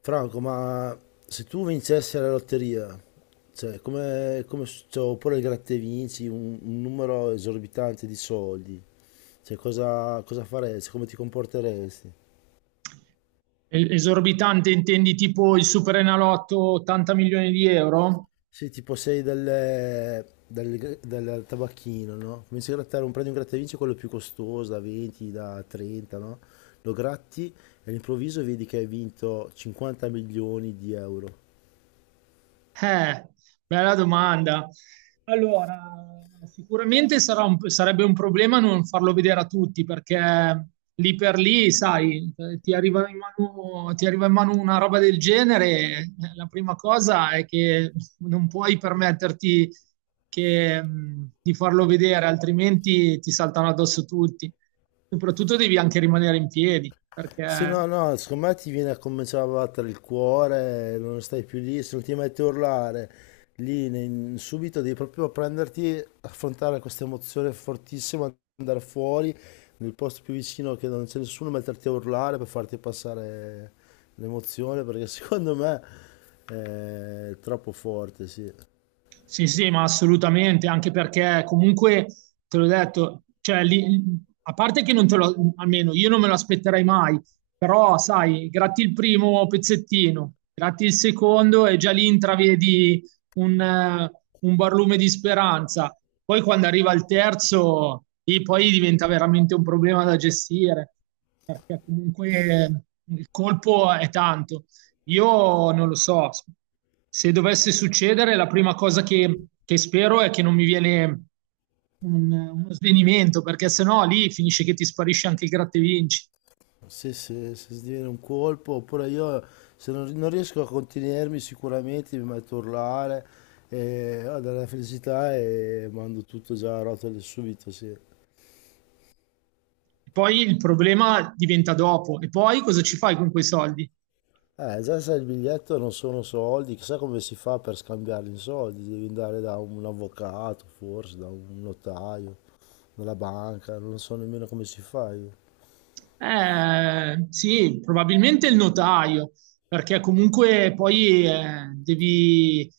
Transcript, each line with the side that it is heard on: left: Franco, ma se tu vincessi alla lotteria, cioè, cioè, oppure il gratta e vinci un numero esorbitante di soldi, cioè, cosa faresti? Come ti comporteresti?
right: Esorbitante intendi tipo il Superenalotto 80 milioni di euro?
left: Sì, tipo sei del tabacchino, no? Cominci a grattare un prendi un gratta e vinci quello più costoso, da 20, da 30, no? Lo gratti e all'improvviso vedi che hai vinto 50 milioni di euro.
right: Eh, bella domanda. Allora, sicuramente sarebbe un problema non farlo vedere a tutti perché lì per lì, sai, ti arriva in mano una roba del genere, la prima cosa è che non puoi permetterti di farlo vedere, altrimenti ti saltano addosso tutti. Soprattutto devi anche rimanere in piedi
left: Sì,
right: perché.
left: no, no, secondo me ti viene a cominciare a battere il cuore, non stai più lì, se non ti metti a urlare subito devi proprio prenderti, affrontare questa emozione fortissima, andare fuori nel posto più vicino che non c'è nessuno, metterti a urlare per farti passare l'emozione, perché secondo me è troppo forte, sì.
right: Sì, sì, ma assolutamente, anche perché comunque, te l'ho detto, cioè, a parte che non te lo, almeno io non me lo aspetterei mai, però sai, gratti il primo pezzettino, gratti il secondo e già lì intravedi un, eh, un barlume di speranza. Poi quando arriva il terzo, lì poi diventa veramente un problema da gestire, perché comunque eh, il colpo è tanto. Io non lo so, se dovesse succedere, la prima cosa che spero è che non mi viene uno svenimento, perché sennò lì finisce che ti sparisce anche il gratta e vinci.
left: Se sviene un colpo, oppure io se non riesco a contenermi sicuramente mi metto a urlare, e, ho della felicità e mando tutto già a rotelle subito, sì.
right: Poi il problema diventa dopo. E poi cosa ci fai con quei soldi?
left: Già sai, il biglietto non sono soldi, chissà come si fa per scambiarli in soldi, devi andare da un avvocato, forse, da un notaio, dalla banca, non so nemmeno come si fa io.
right: Sì, probabilmente il notaio, perché comunque poi devi,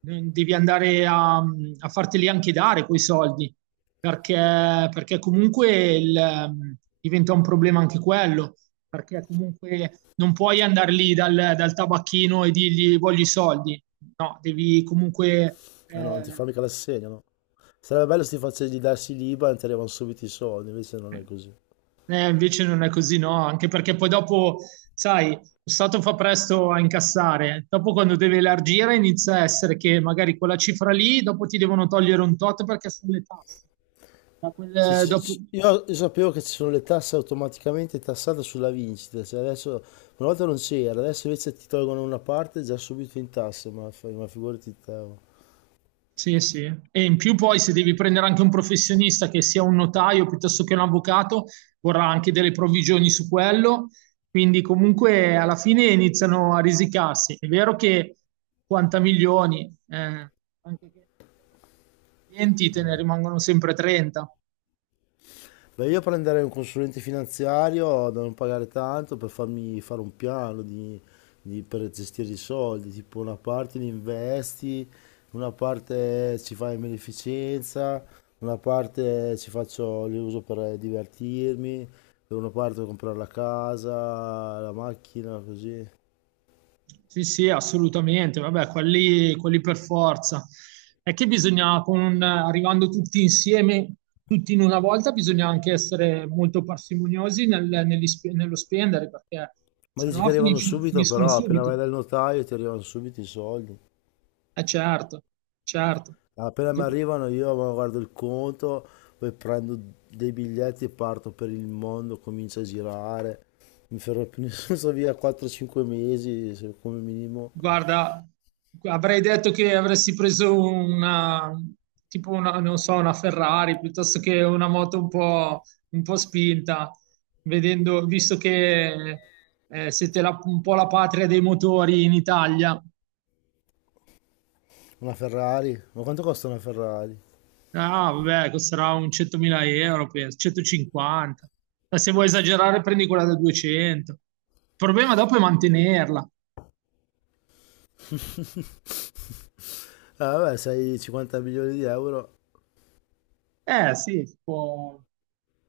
right: devi andare a farteli anche dare quei soldi, perché, perché, comunque diventa un problema anche quello, perché comunque non puoi andare lì dal tabacchino e dirgli voglio i soldi, no, devi comunque...
left: Ah no, non ti fa
right: eh,
left: mica l'assegno, no? Sarebbe bello se ti facessi darsi l'IBAN e ti arrivano subito i soldi, invece non è così.
right: Invece non è così, no? Anche perché poi dopo, sai, lo Stato fa presto a incassare. Dopo quando deve elargire inizia a essere che magari quella cifra lì, dopo ti devono togliere un tot perché sono le tasse. Da quel-
left: Ci-
right: eh,
left: ci-
right: dopo-
left: ci- Io io sapevo che ci sono le tasse automaticamente tassate sulla vincita, cioè adesso, una volta non c'era, adesso invece ti tolgono una parte già subito in tasse, ma figurati te.
right: Sì, sì. E in più poi se devi prendere anche un professionista che sia un notaio piuttosto che un avvocato, vorrà anche delle provvigioni su quello. Quindi comunque alla fine iniziano a risicarsi. È vero che 50 milioni, anche che clienti te ne rimangono sempre 30.
left: Beh, io prenderei un consulente finanziario da non pagare tanto per farmi fare un piano per gestire i soldi, tipo una parte li investi, una parte ci fai in beneficenza, una parte ci faccio, li uso per divertirmi, per una parte per comprare la casa, la macchina, così.
right: Sì, sì, assolutamente. Vabbè, quelli per forza. È che bisogna, arrivando tutti insieme, tutti in una volta, bisogna anche essere molto parsimoniosi nello spendere, perché
left: Ma dici
right: sennò
left: che arrivano subito,
right: finiscono
left: però appena
right: subito.
left: vai dal notaio ti arrivano subito i soldi.
right: Eh certo, certo.
left: Appena mi arrivano io ma guardo il conto, poi prendo dei biglietti e parto per il mondo, comincio a girare. Mi fermo più nessuno, sto via 4-5 mesi come minimo.
right: Guarda, avrei detto che avresti preso tipo una, non so, una Ferrari piuttosto che una moto un po' spinta, visto che siete un po' la patria dei motori in Italia.
left: Una Ferrari? Ma quanto costa una Ferrari?
right: Ah, vabbè, costerà un 100.000 euro, penso, 150. Ma se vuoi esagerare, prendi quella da 200. Il problema dopo è mantenerla.
left: Ah, vabbè, sei 50 milioni di euro.
right: Eh sì, si può,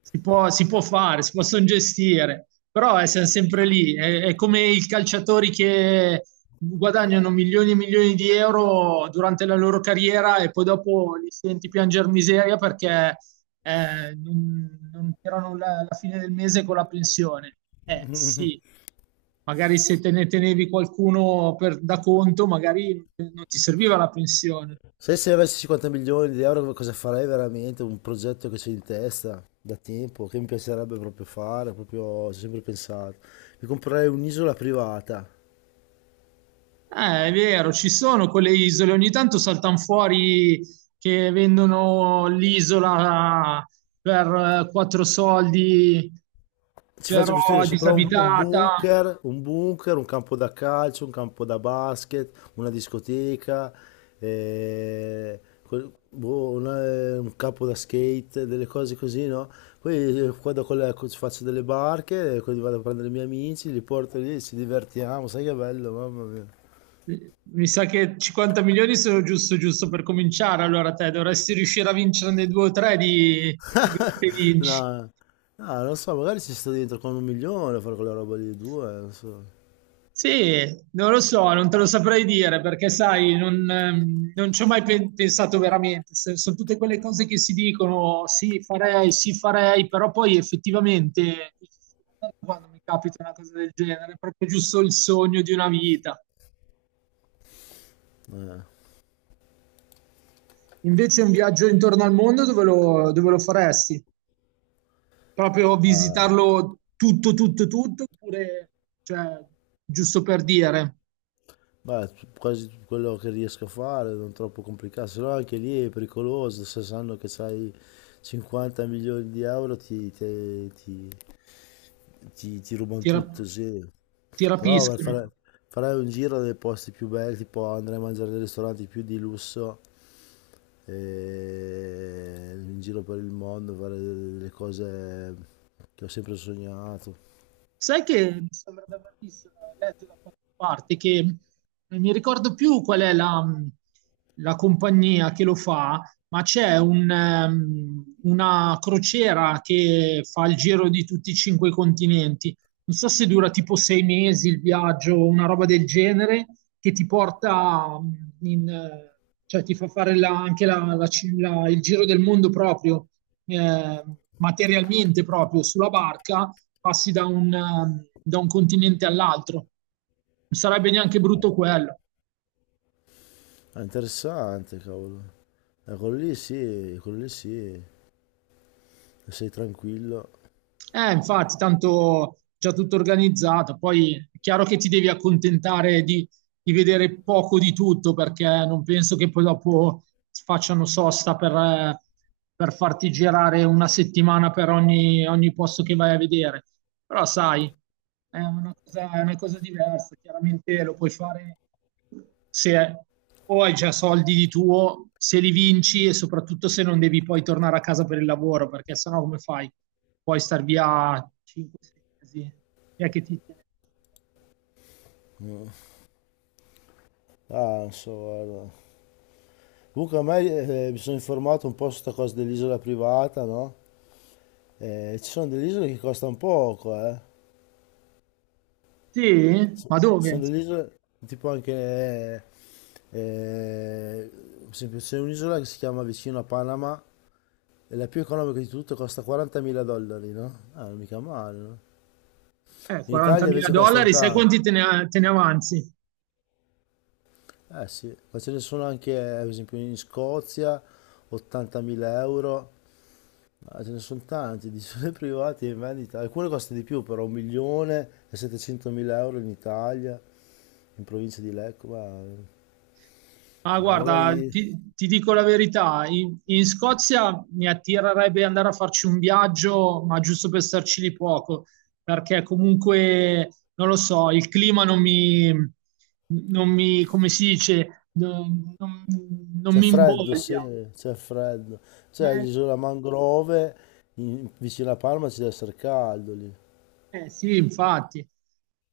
right: si può- si può fare, si possono gestire, però siamo sempre lì. È come i calciatori che guadagnano milioni e milioni di euro durante la loro carriera e poi dopo li senti piangere miseria perché non tirano la fine del mese con la pensione. Eh sì, magari se te ne tenevi qualcuno da conto, magari non ti serviva la pensione.
left: Se avessi 50 milioni di euro cosa farei veramente? Un progetto che c'è in testa da tempo, che mi piacerebbe proprio fare, proprio ci ho sempre pensato. Mi comprerei un'isola privata.
right: È vero, ci sono quelle isole, ogni tanto saltano fuori che vendono l'isola per quattro soldi,
left: Ci faccio
right: però
left: costruire sopra
right: disabitata.
left: un bunker, un campo da calcio, un campo da basket, una discoteca, boh, un campo da skate, delle cose così, no? Poi vado con ci faccio delle barche, poi vado a prendere i miei amici, li porto lì, ci divertiamo, sai che bello, mamma mia.
right: Mi sa che 50 milioni sono giusto, giusto per cominciare. Allora, te dovresti riuscire a vincere nei due o tre di Gratta e vinci.
left: No, no, non so, magari ci sto dentro con un milione a fare quella roba lì, due, non so.
right: Sì, non lo so, non te lo saprei dire perché, sai, non ci ho mai pensato veramente. Sono tutte quelle cose che si dicono, sì, farei, però poi effettivamente quando mi capita una cosa del genere, è proprio giusto il sogno di una vita. Invece un viaggio intorno al mondo dove lo faresti? Proprio
left: Ah.
right: visitarlo tutto, tutto, tutto, oppure, cioè, giusto per dire,
left: Beh, quasi tutto quello che riesco a fare, non troppo complicato, se no anche lì è pericoloso, se sanno che hai 50 milioni di euro ti rubano
right: ti, rap-
left: tutto, sì.
right: ti
left: Però
right: rapiscono.
left: farai un giro dei posti più belli, tipo andrai a mangiare nei ristoranti più di lusso, e in giro per il mondo, fare le cose che ho sempre sognato.
right: Sai che mi sembra di aver visto, letto da qualche parte che non mi ricordo più qual è la compagnia che lo fa, ma c'è una crociera che fa il giro di tutti i cinque continenti. Non so se dura tipo 6 mesi il viaggio o una roba del genere, che ti porta in, eh, cioè ti fa fare la- anche la- la ci- la- il giro del mondo proprio, eh, materialmente proprio sulla barca passi da da un continente all'altro. Non sarebbe neanche brutto quello.
left: È interessante, cavolo. Quello lì sì, sei tranquillo.
right: Infatti, tanto già tutto organizzato. Poi è chiaro che ti devi accontentare di vedere poco di tutto, perché non penso che poi dopo facciano sosta per farti girare una settimana per ogni posto che vai a vedere. Però sai, è una cosa diversa. Chiaramente lo puoi fare se o hai già soldi di tuo, se li vinci e soprattutto se non devi poi tornare a casa per il lavoro, perché sennò come fai? Puoi star via 5-6 mesi. Chi è che ti tiene?
left: Ah, non so, guarda. Comunque a me mi sono informato un po' su questa cosa dell'isola privata, no? Ci sono delle isole che costano poco, eh.
right: Sì?
left: Ci
right: Ma dove?
left: sono delle isole tipo anche eh, per esempio c'è un'isola che si chiama vicino a Panama e la più economica di tutte costa 40.000 dollari, no? Ah, non mica male, no? In Italia
right: 40.000
left: invece costano
right: dollari, sai
left: tanto.
right: quanti te ne avanzi?
left: Eh sì, ma ce ne sono anche, per esempio, in Scozia 80.000 euro. Ah, ce ne sono tanti, di sole privati in vendita. Alcune costano di più, però 1.700.000 euro in Italia, in provincia di Lecco,
right: Ah,
left: ma
right: guarda,
left: magari
right: ti dico la verità, in Scozia mi attirerebbe andare a farci un viaggio, ma giusto per starci lì poco, perché comunque, non lo so, il clima non mi, non mi, come si dice, non
left: c'è
right: mi
left: freddo,
right: imboglia.
left: sì, c'è freddo. C'è
right: Eh,
left: l'isola Mangrove, vicino a Palma ci deve essere caldo lì.
right: eh, sì, infatti.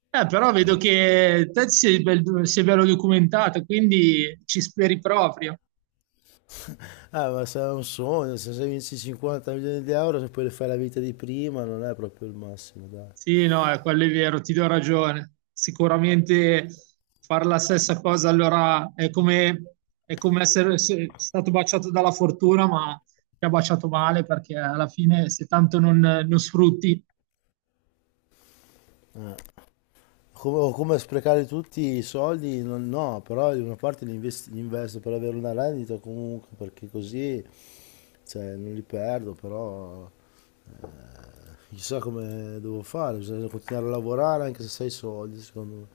right: Però vedo che sei bello documentato, quindi ci speri proprio.
left: Ma se è un sogno, se vinci 50 milioni di euro, se poi le fai la vita di prima, non è proprio il massimo, dai.
right: Sì, no, quello è vero, ti do ragione. Sicuramente fare la stessa cosa allora è come essere stato baciato dalla fortuna, ma ti ha baciato male perché alla fine se tanto non sfrutti,
left: Come, o come sprecare tutti i soldi, no, però di una parte li investo per avere una rendita comunque, perché così cioè, non li perdo, però eh, chissà come devo fare, bisogna continuare a lavorare anche se sei soldi, secondo me.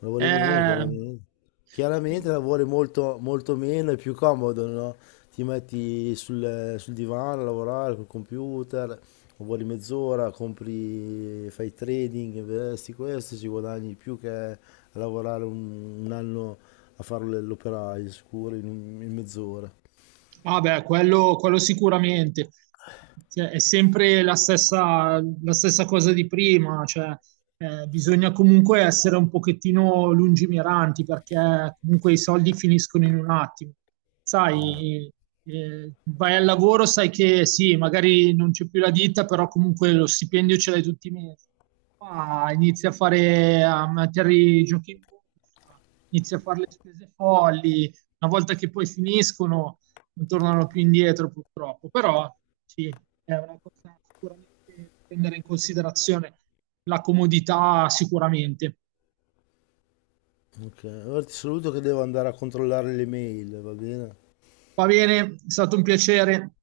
left: Lavori meno,
right: eh,
left: chiaramente. Chiaramente lavori molto, molto meno, è più comodo, no? Ti metti sul divano a lavorare col computer, lavori mezz'ora, compri, fai trading, investi questo, ci guadagni di più che a lavorare un anno a fare l'operaio, sicuro, in mezz'ora.
right: Ah beh, quello sicuramente. Cioè, è sempre la stessa cosa di prima, cioè, bisogna comunque essere un pochettino lungimiranti perché comunque i soldi finiscono in un attimo. Sai, vai al lavoro, sai che sì, magari non c'è più la ditta, però comunque lo stipendio ce l'hai tutti i mesi. Qua inizi a fare, a mettere i giochi in borsa, inizi a fare le spese folli, una volta che poi finiscono non tornano più indietro purtroppo, però sì, è una cosa sicuramente da prendere in considerazione la comodità sicuramente.
left: Ok, ora ti saluto che devo andare a controllare le mail, va bene?
right: Va bene, è stato un piacere.